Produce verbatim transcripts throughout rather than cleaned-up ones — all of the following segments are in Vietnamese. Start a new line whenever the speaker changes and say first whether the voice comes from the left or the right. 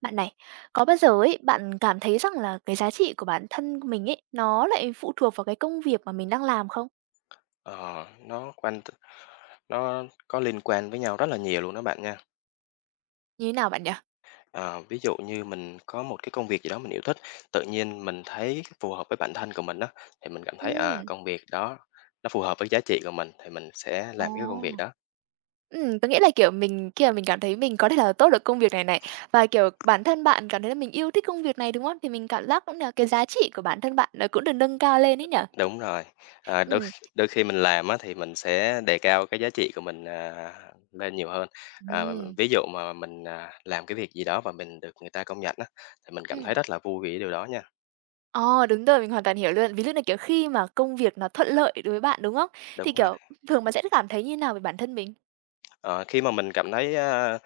right: Bạn này, có bao giờ ấy bạn cảm thấy rằng là cái giá trị của bản thân mình ấy, nó lại phụ thuộc vào cái công việc mà mình đang làm không?
left: Ờ, nó quanh nó có liên quan với nhau rất là nhiều luôn đó bạn nha.
right: Như thế nào bạn nhỉ?
left: Ờ, ví dụ như mình có một cái công việc gì đó mình yêu thích, tự nhiên mình thấy phù hợp với bản thân của mình đó thì mình cảm thấy, à,
right: Ừm.
left: công việc đó nó phù hợp với giá trị của mình thì mình sẽ
right: Ồ.
left: làm cái công việc đó.
right: Ừm, có nghĩa là, kiểu, mình khi mà mình cảm thấy mình có thể làm tốt được công việc này này, và, kiểu, bản thân bạn cảm thấy là mình yêu thích công việc này, đúng không? Thì mình cảm giác cũng là cái giá trị của bản thân bạn nó cũng được nâng cao lên ấy nhỉ?
left: Đúng rồi, ờ, đôi kh
right: Ừm.
left: đôi khi mình làm á thì mình sẽ đề cao cái giá trị của mình, à, lên nhiều hơn. Ờ,
right: Ừm.
left: ví dụ mà mình, à, làm cái việc gì đó và mình được người ta công nhận á, thì mình cảm thấy
right: Ừm.
left: rất là vui vì cái điều đó nha.
right: Ờ, đúng rồi, mình hoàn toàn hiểu luôn. Ví dụ như, kiểu, khi mà công việc nó thuận lợi đối với bạn, đúng không?
left: Đúng
right: Thì,
left: rồi,
right: kiểu, thường bạn sẽ cảm thấy như nào về bản thân mình?
left: ờ, khi mà mình cảm thấy, a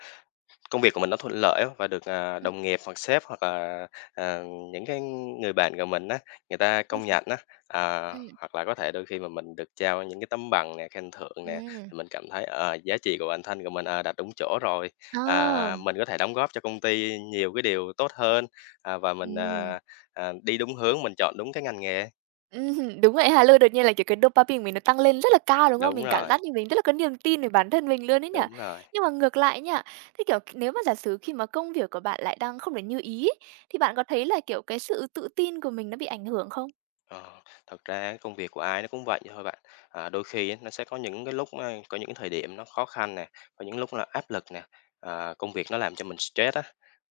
left: công việc của mình nó thuận lợi á và được, à,
right: Ừm.
left: đồng nghiệp hoặc sếp hoặc là, à, những cái người bạn của mình á, người ta công
right: Ừm.
left: nhận á. À,
right: Ừm.
left: hoặc là có thể đôi khi mà mình được trao những cái tấm bằng nè, khen thưởng nè,
right: Ừm.
left: thì mình cảm thấy, ờ, giá trị của bản thân của mình, ờ, đặt đúng chỗ rồi.
right: Ờ.
left: À, mình có thể đóng góp cho công ty nhiều cái điều tốt hơn, à, và mình,
right: Ừm.
left: à, à, đi đúng hướng, mình chọn đúng cái ngành nghề.
right: Ừm, đúng vậy ha, luôn đột nhiên là, kiểu, cái dopamine của mình nó tăng lên rất là cao, đúng không?
left: Đúng
right: Mình cảm
left: rồi,
right: giác như mình rất là có niềm tin về bản thân mình luôn ấy nhỉ.
left: đúng rồi.
right: Nhưng mà ngược lại nha, thế, kiểu, nếu mà giả sử khi mà công việc của bạn lại đang không được như ý ấy, thì bạn có thấy là, kiểu, cái sự tự tin của mình nó bị ảnh hưởng không?
left: Ờ, thật ra á công việc của ai nó cũng vậy thôi bạn. À, đôi khi á, nó sẽ có những cái lúc á, có những thời điểm nó khó khăn nè, có những lúc là áp lực nè, à, công việc nó làm cho mình stress á,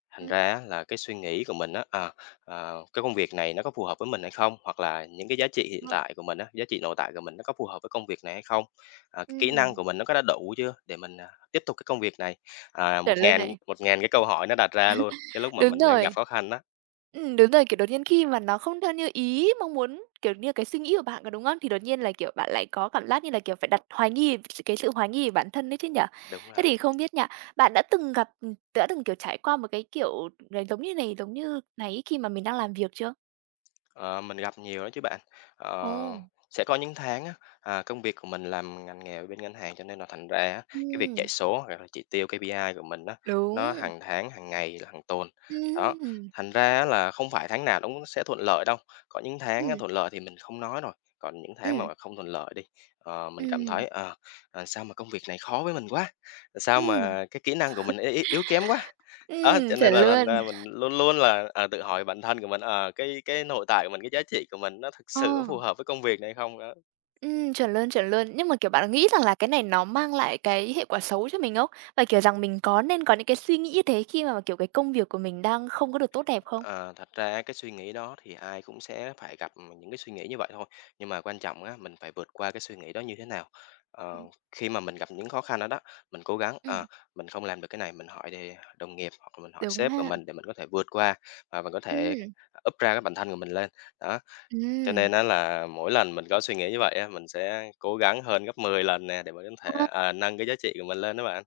left: thành
right: Ừm,
left: ra á, là cái suy nghĩ của mình á, à, à, cái công việc này nó có phù hợp với mình hay không? Hoặc là những cái giá trị hiện
right: đúng rồi.
left: tại của mình á, giá trị nội tại của mình nó có phù hợp với công việc này hay không? À, cái kỹ năng
right: Ừm.
left: của mình nó có đã đủ chưa để mình à, tiếp tục cái công việc này? À, một
right: Chuẩn luôn
left: ngàn
right: này.
left: một ngàn cái câu hỏi nó đặt ra luôn, cái lúc mà
right: Đúng
left: mình đang gặp
right: rồi.
left: khó khăn đó,
right: Ừm, đúng rồi, kiểu, đột nhiên khi mà nó không theo như ý mong muốn, kiểu như, cái suy nghĩ của bạn, có đúng không? Thì đột nhiên là, kiểu, bạn lại có cảm giác như là, kiểu, phải đặt hoài nghi s cái sự hoài nghi về bản thân đấy chứ nhở.
left: đúng
right: Thế
left: là
right: thì không biết nha, bạn đã từng gặp đã từng, kiểu, trải qua một cái kiểu này giống như này, giống như này khi mà mình đang làm việc chưa?
left: ờ, mình gặp nhiều đó chứ bạn. Ờ,
right: Ồ,
left: sẽ có những tháng á, à, công việc của mình làm ngành nghề ở bên ngân hàng cho nên là thành ra á, cái việc chạy
right: ừm,
left: số hoặc là chỉ tiêu ca pê i của mình á, nó
right: đúng,
left: hàng tháng, hàng ngày, là hàng tuần. Đó,
right: ừm, ừm,
left: thành ra á là không phải tháng nào nó cũng sẽ thuận lợi đâu. Có những tháng á,
right: ừm,
left: thuận lợi thì mình không nói rồi, còn những tháng mà không thuận lợi đi, ờ, mình cảm
right: ừm,
left: thấy ờ, à, sao mà công việc này khó với mình quá, sao
right: ừm,
left: mà cái kỹ năng của mình y- y- yếu kém quá. Đó,
right: ừm,
left: cho nên
right: chuẩn
left: là thành
right: luôn.
left: ra mình luôn luôn là, à, tự hỏi bản thân của mình, ờ, cái cái nội tại của mình, cái giá trị của mình nó thực sự
right: Ờ.
left: phù hợp với công việc này không đó.
right: Ừm, chuẩn luôn, chuẩn luôn. Nhưng mà, kiểu, bạn nghĩ rằng là cái này nó mang lại cái hệ quả xấu cho mình không? Và, kiểu, rằng mình có nên có những cái suy nghĩ như thế khi mà, kiểu, cái công việc của mình đang không có được tốt đẹp không?
left: Ờ, thật ra cái suy nghĩ đó thì ai cũng sẽ phải gặp, những cái suy nghĩ như vậy thôi, nhưng mà quan trọng á, mình phải vượt qua cái suy nghĩ đó như thế nào. Ờ,
right: Ừm.
left: khi mà mình gặp những khó khăn đó đó, mình cố gắng, ờ,
right: Ừm,
left: mình không làm được cái này, mình hỏi đề đồng nghiệp hoặc là mình hỏi
right: đúng
left: sếp của
right: ha.
left: mình để mình có thể vượt qua và mình có thể
right: Ừm,
left: up ra cái bản thân của mình lên, đó. Cho
right: ừm.
left: nên á là mỗi lần mình có suy nghĩ như vậy á, mình sẽ cố gắng hơn gấp mười lần nè để mình có thể,
right: A,
left: à, nâng cái giá trị của mình lên đó bạn.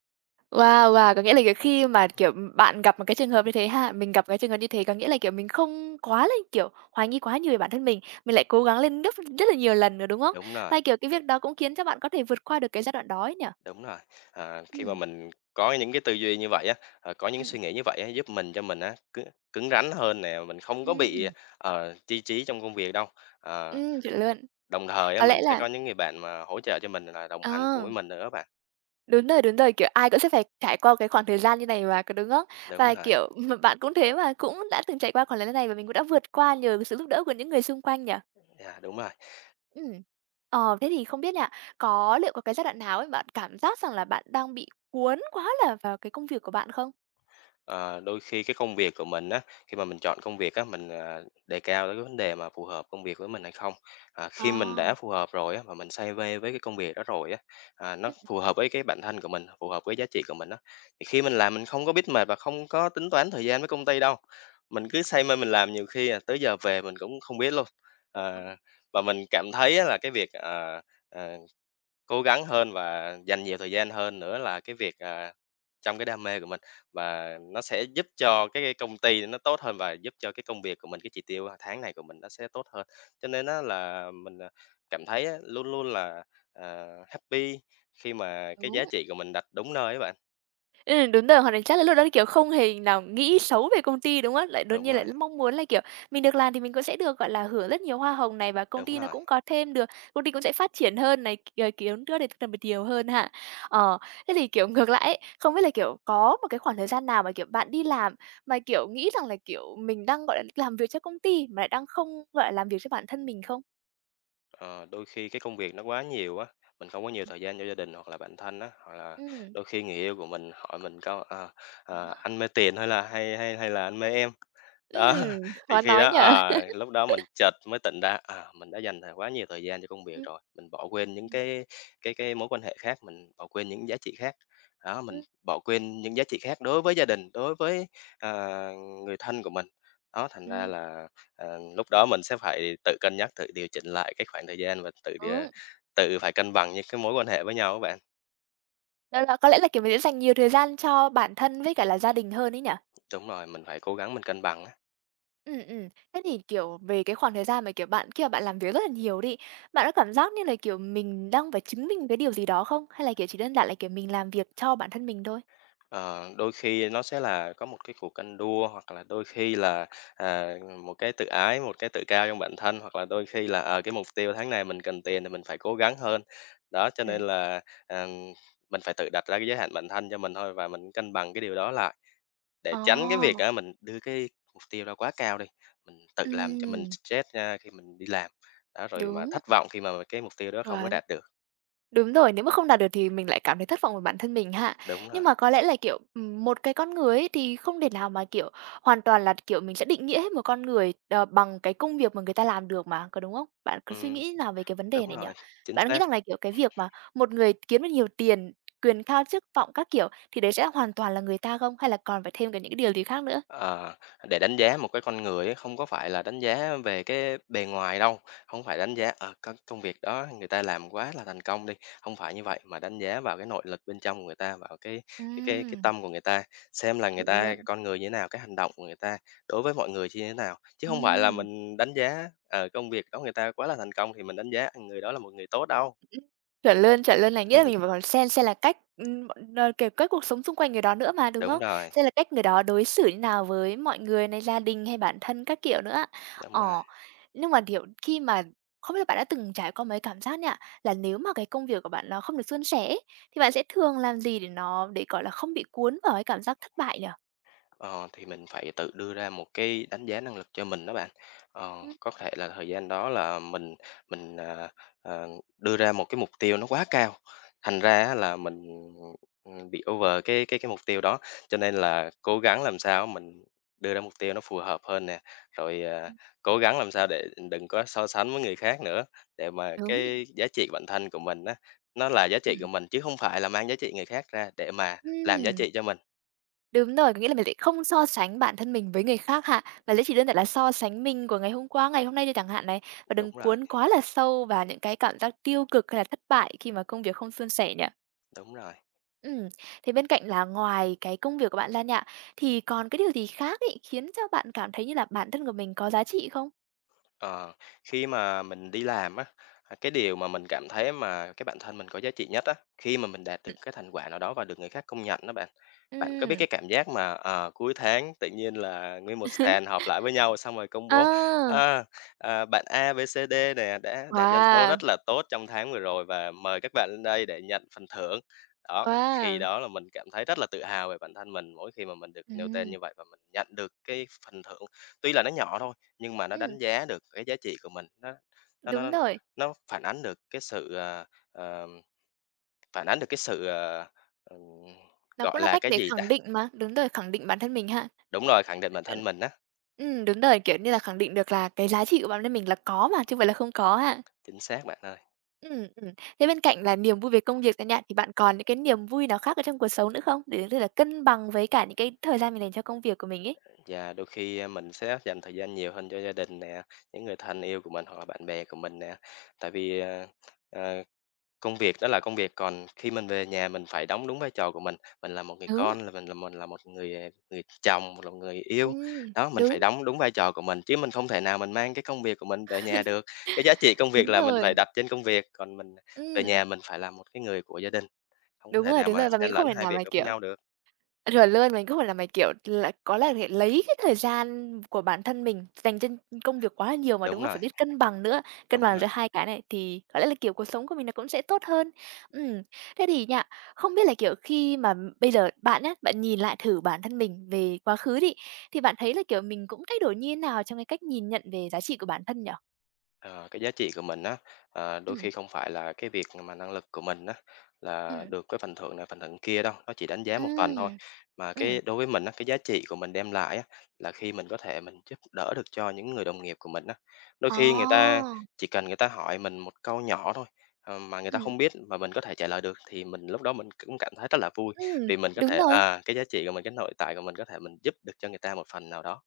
right: wow, wow, có nghĩa là, kiểu, khi mà, kiểu, bạn gặp một cái trường hợp như thế ha, mình gặp cái trường hợp như thế có nghĩa là, kiểu, mình không quá là, kiểu, hoài nghi quá nhiều về bản thân mình, mình lại cố gắng lên gấp rất là nhiều lần rồi, đúng không?
left: Đúng rồi,
right: Và, kiểu, cái việc đó cũng khiến cho bạn có thể vượt qua được cái giai đoạn đó ấy nhỉ?
left: đúng rồi. À, khi mà
right: Ừm,
left: mình có những cái tư duy như vậy á, ờ, có những
right: ừm,
left: suy nghĩ như vậy á, giúp mình cho mình á cứng cứng rắn hơn nè, mình không có bị,
right: ừm,
left: ờ, chi trí trong công việc đâu. Ờ,
right: ừm, chuẩn luôn.
left: đồng thời á,
right: Có lẽ
left: mình sẽ có
right: là.
left: những người bạn mà hỗ trợ cho mình là đồng hành cùng
right: Ờ,
left: với mình nữa á bạn.
right: đúng rồi, đúng rồi, kiểu, ai cũng sẽ phải trải qua cái khoảng thời gian như này mà, có đúng không?
left: Đúng
right: Và,
left: rồi,
right: kiểu, ừm, bạn cũng thế mà, cũng đã từng trải qua khoảng thời gian này và mình cũng đã vượt qua nhờ sự giúp đỡ của những người xung quanh nhỉ?
left: yeah, đúng rồi.
right: Ừm. Ờ, thế thì không biết nha, có liệu có cái giai đoạn nào ấy bạn cảm giác rằng là bạn đang bị cuốn quá là vào cái công việc của bạn không?
left: Ờ, đôi khi cái công việc của mình á, khi mà mình chọn công việc á, mình, à, đề cao tới cái vấn đề mà phù hợp công việc với mình hay không. À,
right: Ờ,
left: khi mình đã phù hợp rồi á, mà mình say mê với cái công việc đó rồi á, à, nó
right: ừm.
left: phù hợp với cái bản thân của mình, phù hợp với giá trị của mình á, thì khi mình làm mình không có biết mệt và không có tính toán thời gian với công ty đâu. Mình cứ say mê mình làm nhiều khi, à, tới giờ về mình cũng không biết luôn. Ờ, và mình cảm thấy á là cái việc, ờ, ờ, cố gắng hơn và dành nhiều thời gian hơn nữa là cái việc, à, trong cái đam mê của mình, và nó sẽ giúp cho cái cái công ty nó tốt hơn và giúp cho cái công việc của mình, cái chỉ tiêu tháng này của mình nó sẽ tốt hơn. Cho nên á là mình, à, cảm thấy á, luôn luôn là, ờ, happy khi mà cái giá
right: Đúng.
left: trị của mình đặt đúng nơi ấy bạn.
right: Ừm, đúng rồi, hoặc là chắc là lúc đó là, kiểu, không hề nào nghĩ xấu về công ty, đúng không? Lại đột
left: Đúng
right: nhiên lại
left: rồi,
right: mong muốn là, kiểu, mình được làm thì mình cũng sẽ được, gọi là, hưởng rất nhiều hoa hồng này và công
left: đúng
right: ty nó
left: rồi.
right: cũng có thêm được, công ty cũng sẽ phát triển hơn này, ờ, kiếm được được được nhiều hơn ha. Ờ, thế thì, kiểu, ngược lại ấy, không biết là, kiểu, có một cái khoảng thời gian nào mà, kiểu, bạn đi làm mà, kiểu, nghĩ rằng là, kiểu, mình đang, gọi là, làm việc cho công ty mà lại đang không, gọi là, làm việc cho bản thân mình không?
left: Ờ, đôi khi cái công việc nó quá nhiều á, mình không có nhiều thời gian cho gia đình hoặc là bản thân á, hoặc là
right: Ừm.
left: đôi khi người yêu của mình hỏi mình câu, ờ, ờ, "Anh mê tiền hay là hay hay hay là anh mê em?" Đó,
right: Ừm,
left: thì
right: khó
left: khi
right: nói
left: đó
right: nhở?
left: à lúc đó mình chợt mới tỉnh ra, à, mình đã dành thời quá nhiều thời gian cho công việc
right: Ừm,
left: rồi, mình bỏ quên những
right: ừm,
left: cái cái cái mối quan hệ khác, mình bỏ quên những giá trị khác. Đó, mình
right: ừm,
left: bỏ quên những giá trị khác đối với gia đình, đối với, ờ, người thân của mình. Đó, thành ra
right: ừm.
left: là, ờ, lúc đó mình sẽ phải tự cân nhắc, tự điều chỉnh lại cái khoảng thời gian và tự, ờ, tự phải cân bằng những cái mối quan hệ với nhau các bạn.
right: Đó là có lẽ là, kiểu, mình sẽ dành nhiều thời gian cho bản thân với cả là gia đình hơn ấy nhỉ?
left: Đúng rồi, mình phải cố gắng mình cân bằng á.
right: Ừm, ừm. Thế thì, kiểu, về cái khoảng thời gian mà, kiểu, bạn khi mà bạn làm việc rất là nhiều đi, bạn có cảm giác như là, kiểu, mình đang phải chứng minh cái điều gì đó không? Hay là, kiểu, chỉ đơn giản là, kiểu, mình làm việc cho bản thân mình thôi?
left: Ờ, đôi khi nó sẽ là có một cái cuộc ganh đua hoặc là đôi khi là, à, một cái tự ái, một cái tự cao trong bản thân, hoặc là đôi khi là, ờ, cái mục tiêu tháng này mình cần tiền thì mình phải cố gắng hơn. Đó, cho nên
right: Ừm.
left: là, à, mình phải tự đặt ra cái giới hạn bản thân cho mình thôi và mình cân bằng cái điều đó lại để tránh cái việc
right: Ồ!
left: á mình đưa cái mục tiêu ra quá cao đi, mình tự làm cho mình
right: Ừm,
left: stress ra khi mình đi làm. Đó, rồi mà
right: đúng,
left: thất vọng khi mà cái mục tiêu đó không có
right: chuẩn.
left: đạt được.
right: Đúng rồi, nếu mà không đạt được thì mình lại cảm thấy thất vọng về bản thân mình ha.
left: Đúng
right: Nhưng
left: rồi,
right: mà có lẽ là, kiểu, ừm, một cái con người ấy thì không thể nào mà, kiểu, hoàn toàn là, kiểu, mình sẽ định nghĩa hết một con người, ờ, bằng cái công việc mà người ta làm được mà, có đúng không? Bạn có suy
left: ừm,
right: nghĩ nào về cái vấn đề
left: đúng
right: này nhỉ?
left: rồi, chính
right: Bạn nghĩ
left: xác.
right: rằng là, kiểu, cái việc mà một người kiếm được nhiều tiền, quyền cao chức vọng các kiểu thì đấy sẽ hoàn toàn là người ta không? Hay là còn phải thêm cả những cái điều gì khác nữa?
left: Ờ, để đánh giá một cái con người ấy, không có phải là đánh giá về cái bề ngoài đâu, không phải đánh giá, ở có công việc đó người ta làm quá là thành công đi, không phải như vậy, mà đánh giá vào cái nội lực bên trong của người ta, vào cái cái cái cái
right: Ừm,
left: tâm của người ta, xem là người
right: chuẩn
left: ta
right: luôn.
left: con người như thế nào, cái hành động của người ta đối với mọi người như thế nào. Chứ không phải là
right: Ừm.
left: mình đánh giá, ờ, công việc đó người ta quá là thành công thì mình đánh giá người đó là một người tốt đâu.
right: Ừm, chuẩn luôn, chuẩn luôn, là nghĩa là mình bảo bảo xem xem là cách, ừm, bọn ờ, kiểu, cách cuộc sống xung quanh người đó nữa mà, đúng
left: Đúng
right: không?
left: rồi,
right: Xem là cách người đó đối xử như nào với mọi người này, gia đình hay bản thân các kiểu nữa.
left: đúng rồi.
right: Ờ, nhưng mà, kiểu, khi mà không biết là bạn đã từng trải qua mấy cảm giác nha, là nếu mà cái công việc của bạn nó không được suôn sẻ ấy, thì bạn sẽ thường làm gì để nó để, gọi là, không bị cuốn vào cái cảm giác thất bại nhỉ?
left: Ờ, thì mình phải tự đưa ra một cái đánh giá năng lực cho mình đó bạn. Ờ,
right: Ừm.
left: có thể là thời gian đó là mình mình, à, à, đưa ra một cái mục tiêu nó quá cao, thành ra á là mình, ừm, bị over cái cái cái mục tiêu đó, cho nên là cố gắng làm sao mình đưa ra mục tiêu nó phù hợp hơn nè, rồi, à, cố gắng làm sao để đừng có so sánh với người khác nữa, để mà
right: Đúng,
left: cái giá trị bản thân của mình á, nó là giá trị
right: ừm,
left: của mình chứ không phải là mang giá trị người khác ra để mà làm giá
right: ừm.
left: trị cho mình.
right: Đúng rồi, có nghĩa là mình sẽ không so sánh bản thân mình với người khác ha. Mà sẽ chỉ đơn giản là so sánh mình của ngày hôm qua, ngày hôm nay thôi chẳng hạn này. Và
left: Đúng
right: đừng
left: rồi,
right: cuốn quá là sâu vào những cái cảm giác tiêu cực hay là thất bại khi mà công việc không suôn sẻ nhỉ.
left: đúng rồi.
right: Ừm, thế bên cạnh là ngoài cái công việc của bạn ra nha, thì còn cái điều gì khác ấy khiến cho bạn cảm thấy như là bản thân của mình có giá trị không?
left: Ờ, khi mà mình đi làm á, à, cái điều mà mình cảm thấy mà cái bản thân mình có giá trị nhất á, khi mà mình đạt được
right: Ừm.
left: cái thành quả nào đó và được người khác công nhận đó bạn. Bạn có biết
right: Ừm.
left: cái cảm giác mà, ờ, cuối tháng tự nhiên là nguyên một sàn họp lại với nhau xong rồi công bố,
right: À,
left: a, à, "Bạn a bê xê đê nè đã đạt doanh số
right: wow,
left: rất là tốt trong tháng vừa rồi và mời các bạn lên đây để nhận phần thưởng." Đó, khi
right: wow.
left: đó là mình cảm thấy rất là tự hào về bản thân mình mỗi khi mà mình được nêu tên
right: Ừm,
left: như vậy và mình nhận được cái phần thưởng, tuy là nó nhỏ thôi nhưng mà nó
right: ừm,
left: đánh giá được cái giá trị của mình, nó nó
right: đúng
left: nó
right: rồi.
left: nó phản ánh được cái sự, ờ, ờ, phản ánh được cái sự, ờ, ừm,
right: Nó cũng
left: gọi
right: là
left: là
right: cách
left: cái
right: để
left: gì ta?
right: khẳng định mà, đúng rồi, khẳng định bản thân mình ha.
left: Đúng rồi, khẳng định bản
right: Ừm.
left: thân mình á,
right: Ừm, đúng rồi, kiểu như là, khẳng định được là cái giá trị của bản thân mình là có mà, chứ không phải là không có ha.
left: chính xác bạn ơi.
right: Ừm, ừm. Thế bên cạnh là niềm vui về công việc này nha, thì bạn còn những cái niềm vui nào khác ở trong cuộc sống nữa không? Để có thể là cân bằng với cả những cái thời gian mình dành cho công việc của mình ấy.
left: Và đôi khi, a, mình sẽ dành thời gian nhiều hơn cho gia đình nè, những người thân yêu của mình hoặc là bạn bè của mình nè. Tại vì, ờ, ờ Công việc đó là công việc, còn khi mình về nhà mình phải đóng đúng vai trò của mình. Mình là một người
right: Đúng,
left: con, là mình là mình là một người, à, người chồng, một là người yêu.
right: ừm,
left: Đó, mình phải
right: đúng,
left: đóng đúng vai trò của mình, chứ mình không thể nào mình mang cái công việc của mình về nhà được. Cái giá trị công việc
right: đúng
left: là mình
right: rồi.
left: phải đặt trên công việc, còn mình về
right: Ừm,
left: nhà mình phải là một cái người của gia đình, không có
right: đúng
left: thể
right: rồi,
left: nào
right: đúng
left: mà
right: rồi, và mình
left: xen
right: cũng không
left: lẫn
right: thể
left: hai
right: nào
left: việc
right: mà,
left: đó với
right: kiểu.
left: nhau được.
right: Chuẩn luôn, mình cứ phải là mày, kiểu, là có là phải lấy cái thời gian của bản thân mình dành cho công việc quá là nhiều mà, đúng
left: Đúng
right: không?
left: rồi,
right: Phải biết cân bằng nữa, cân
left: đúng
right: bằng
left: rồi.
right: giữa hai cái này thì có lẽ là, kiểu, cuộc sống của mình nó cũng sẽ tốt hơn. Ừm, thế thì nha, không biết là, kiểu, khi mà bây giờ bạn á, bạn nhìn lại thử bản thân mình về quá khứ đi, thì bạn thấy là, kiểu, mình cũng thay đổi như thế nào trong cái cách nhìn nhận về giá trị của bản thân nhở?
left: Ờ, cái giá trị của mình á, ờ, đôi
right: Ừm,
left: khi không phải là cái việc mà năng lực của mình á, là
right: ừm,
left: được cái phần thưởng này phần thưởng kia đâu, nó chỉ đánh giá một phần thôi.
right: ừm,
left: Mà
right: ừm.
left: cái đối với mình á, cái giá trị của mình đem lại á, là khi mình có thể mình giúp đỡ được cho những người đồng nghiệp của mình á. Đôi khi người
right: Ồ!
left: ta chỉ cần người ta hỏi mình một câu nhỏ thôi, ờ, mà người ta
right: Ừm,
left: không biết mà mình có thể trả lời được thì mình lúc đó mình cũng cảm thấy rất là vui,
right: ừm,
left: vì mình có
right: đúng
left: thể
right: rồi,
left: à, cái giá trị của mình, cái nội tại của mình có thể mình giúp được cho người ta một phần nào đó.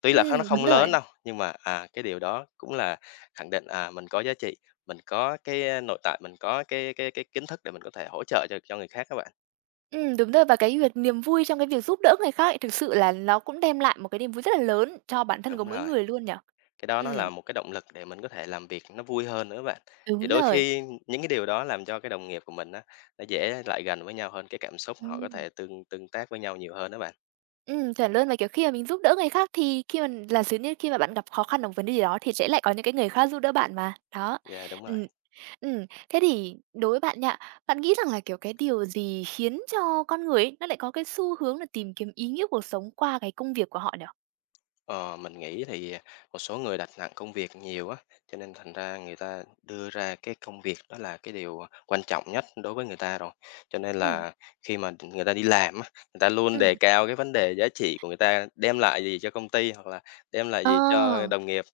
left: Tuy là kh nó
right: ừm, đúng
left: không
right: rồi.
left: lớn đâu, nhưng mà, à, cái điều đó cũng là khẳng định, à, mình có giá trị, mình có cái, a, nội tại, mình có cái cái cái kiến thức để mình có thể hỗ trợ cho cho người khác các bạn.
right: Ừ đúng rồi, và cái việc niềm vui trong cái việc giúp đỡ người khác ấy, thực sự là nó cũng đem lại một cái niềm vui rất là lớn cho bản thân của
left: Đúng
right: mỗi
left: rồi,
right: người luôn nhở.
left: cái đó nó
right: Ừ.
left: là một cái động lực để mình có thể làm việc nó vui hơn nữa các bạn. Thì
right: Đúng
left: đôi
right: rồi.
left: khi những cái điều đó làm cho cái đồng nghiệp của mình á, nó dễ lại gần với nhau hơn, cái cảm xúc họ có
right: Ừ.
left: thể tương tương tác với nhau nhiều hơn đó bạn.
right: Ừ, chuẩn luôn. Và, kiểu, khi mà mình giúp đỡ người khác thì khi mà là sử như khi mà bạn gặp khó khăn ở một vấn đề gì đó thì sẽ lại có những cái người khác giúp đỡ bạn mà. Đó.
left: Dạ đúng rồi.
right: Ừ. Ừm. Thế thì đối với bạn nhạ, bạn nghĩ rằng là, kiểu, cái điều gì khiến cho con người ấy, nó lại có cái xu hướng là tìm kiếm ý nghĩa cuộc sống qua cái công việc của họ nhở?
left: Ờ, mình nghĩ thì một số người đặt nặng công việc nhiều á, cho nên thành ra người ta đưa ra cái công việc đó là cái điều quan trọng nhất đối với người ta rồi. Cho nên
right: Ừ.
left: là khi mà người ta đi làm á, người ta luôn
right: Ừ.
left: đề cao cái vấn đề giá trị của người ta đem lại gì cho công ty hoặc là đem lại gì cho
right: Ờ.
left: đồng nghiệp.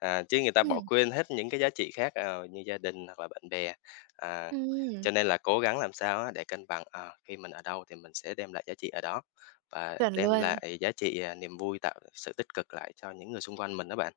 left: À, chứ người ta bỏ
right: Ừ.
left: quên hết những cái giá trị khác ờ, như gia đình hoặc là bạn bè. À,
right: Ừm,
left: cho nên là cố gắng làm sao á, để cân bằng ờ, khi mình ở đâu thì mình sẽ đem lại giá trị ở đó. Và
right: chuẩn
left: đem
right: luôn.
left: lại giá trị, à, niềm vui, tạo sự tích cực lại cho những người xung quanh mình đó bạn.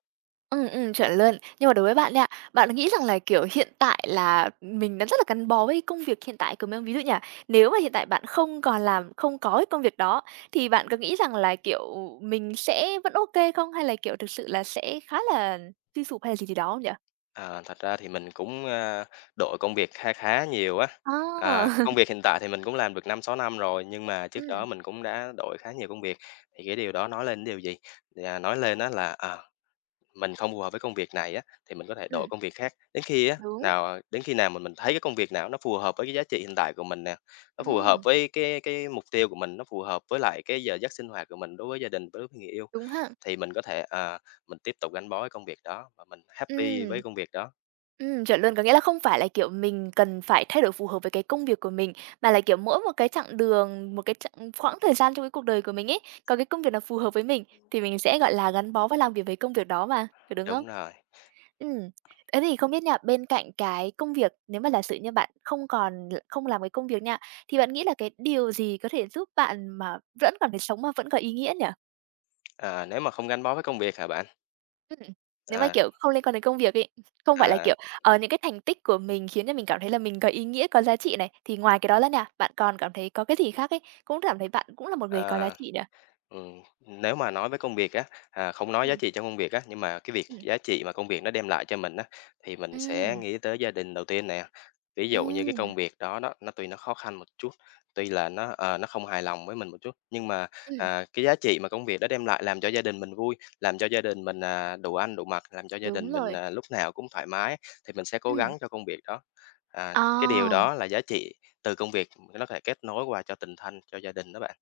right: Ừ, ừm, chuẩn luôn. Nhưng mà đối với bạn đấy ạ, bạn nghĩ rằng là, kiểu, hiện tại là mình đã rất là gắn bó với công việc hiện tại của mình. Ví dụ nhỉ. Nếu mà hiện tại bạn không còn làm không có cái công việc đó, thì bạn có nghĩ rằng là, kiểu, mình sẽ vẫn ok không? Hay là, kiểu, thực sự là sẽ khá là suy sụp hay là gì gì đó không nhỉ?
left: Ờ, Thật ra thì mình cũng, a, đổi công việc kha khá nhiều á.
right: À,
left: À, công việc hiện tại thì mình cũng làm được năm sáu năm rồi, nhưng mà trước
right: ừm,
left: đó mình cũng đã đổi khá nhiều công việc, thì cái điều đó nói lên điều gì? Thì, à, nói lên đó là, à, mình không phù hợp với công việc này á, thì mình có thể đổi
right: ừm,
left: công việc khác, đến khi á
right: đúng,
left: nào đến khi nào mà mình thấy cái công việc nào nó phù hợp với cái giá trị hiện tại của mình nè, nó phù hợp
right: ừm,
left: với cái cái mục tiêu của mình, nó phù hợp với lại cái giờ giấc sinh hoạt của mình đối với gia đình, đối với người yêu.
right: đúng ha.
left: Thì mình có thể, ờ, mình tiếp tục gắn bó với công việc đó và mình happy
right: Ừm.
left: với công việc đó.
right: Ừm, chuẩn luôn, có nghĩa là không phải là, kiểu, mình cần phải thay đổi phù hợp với cái công việc của mình, mà là, kiểu, mỗi một cái chặng đường, một cái chặng khoảng thời gian trong cái cuộc đời của mình ấy, có cái công việc nào phù hợp với mình thì mình sẽ, gọi là, gắn bó và làm việc với công việc đó mà, có đúng không?
left: Đúng rồi,
right: Ừm. Thế thì không biết nha, bên cạnh cái công việc, nếu mà giả sử như bạn không còn không làm cái công việc nha, thì bạn nghĩ là cái điều gì có thể giúp bạn mà vẫn cảm thấy sống mà vẫn có ý nghĩa nhỉ?
left: ờ, nếu mà không gắn bó với công việc hả bạn?
right: Ừm, nếu mà,
left: À,
right: kiểu, không liên quan đến công việc ấy, không phải là,
left: à,
right: kiểu, ờ, những cái thành tích của mình khiến cho mình cảm thấy là mình có ý nghĩa, có giá trị này, thì ngoài cái đó ra nha, bạn còn cảm thấy có cái gì khác ấy, cũng cảm thấy bạn cũng là một người có giá
left: à.
right: trị nữa?
left: Ừm, nếu mà nói với công việc á, à, không nói giá
right: Ừm.
left: trị trong công việc á, nhưng mà cái việc
right: Ừm.
left: giá trị mà công việc nó đem lại cho mình á, thì mình sẽ
right: Ừm,
left: nghĩ tới gia đình đầu tiên nè. Ví dụ như cái
right: ừm,
left: công việc đó đó, nó tuy nó khó khăn một chút, tuy là nó, ờ, nó không hài lòng với mình một chút, nhưng mà,
right: ừm,
left: à, cái giá trị mà công việc đó đem lại làm cho gia đình mình vui, làm cho gia đình mình, à, đủ ăn đủ mặc, làm cho gia
right: đúng
left: đình mình,
right: rồi,
left: à, lúc nào cũng thoải mái thì mình sẽ cố
right: ừm.
left: gắng cho công việc đó. À,
right: Ờ,
left: cái điều đó là giá trị từ công việc nó có thể kết nối qua cho tình thân, cho gia đình đó bạn.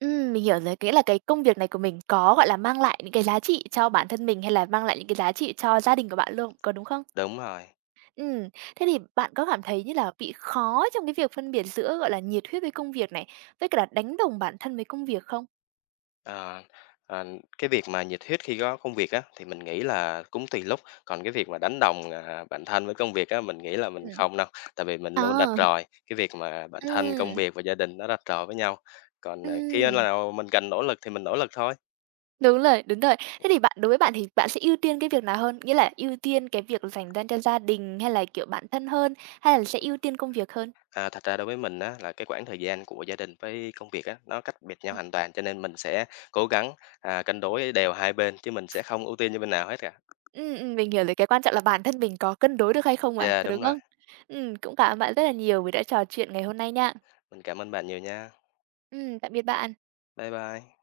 right: ừm, mình hiểu rồi, có nghĩa là cái công việc này của mình có, gọi là, mang lại những cái giá trị cho bản thân mình hay là mang lại những cái giá trị cho gia đình của bạn luôn, có đúng không?
left: Đúng rồi.
right: Ừm, thế thì bạn có cảm thấy như là bị khó trong cái việc phân biệt giữa, gọi là, nhiệt huyết với công việc này, với cả là đánh đồng bản thân với công việc không?
left: Ờ, ờ, cái việc mà nhiệt huyết khi có công việc á, thì mình nghĩ là cũng tùy lúc, còn cái việc mà đánh đồng, à, bản thân với công việc á, mình nghĩ là mình
right: Ừm.
left: không đâu, tại vì mình luôn đặt
right: Ờ.
left: rồi cái việc mà bản thân, công
right: Ừm,
left: việc và gia đình nó đặt rồi với nhau. Còn, à, khi
right: ừm,
left: nào mình cần nỗ lực thì mình nỗ lực thôi.
right: đúng rồi, đúng rồi. Thế thì bạn đối với bạn thì bạn sẽ ưu tiên cái việc nào hơn? Nghĩa là ưu tiên cái việc dành ra cho gia đình hay là, kiểu, bản thân hơn, hay là sẽ ưu tiên công việc hơn?
left: À, thật ra đối với mình á, là cái khoảng thời gian của gia đình với công việc á, nó cách biệt nhau
right: Ừm,
left: hoàn toàn, cho nên mình sẽ cố gắng, à, cân đối đều hai bên chứ mình sẽ không ưu tiên cho bên nào hết cả.
right: ừm, ừm, mình hiểu rồi, cái quan trọng là bản thân mình có cân đối được hay không mà,
left: Dạ
right: có
left: đúng
right: đúng
left: rồi.
right: không? Ừm, cũng cảm ơn bạn rất là nhiều vì đã trò chuyện ngày hôm nay nha.
left: Mình cảm ơn bạn nhiều nha.
right: Ừm, tạm biệt bạn.
left: Bye bye.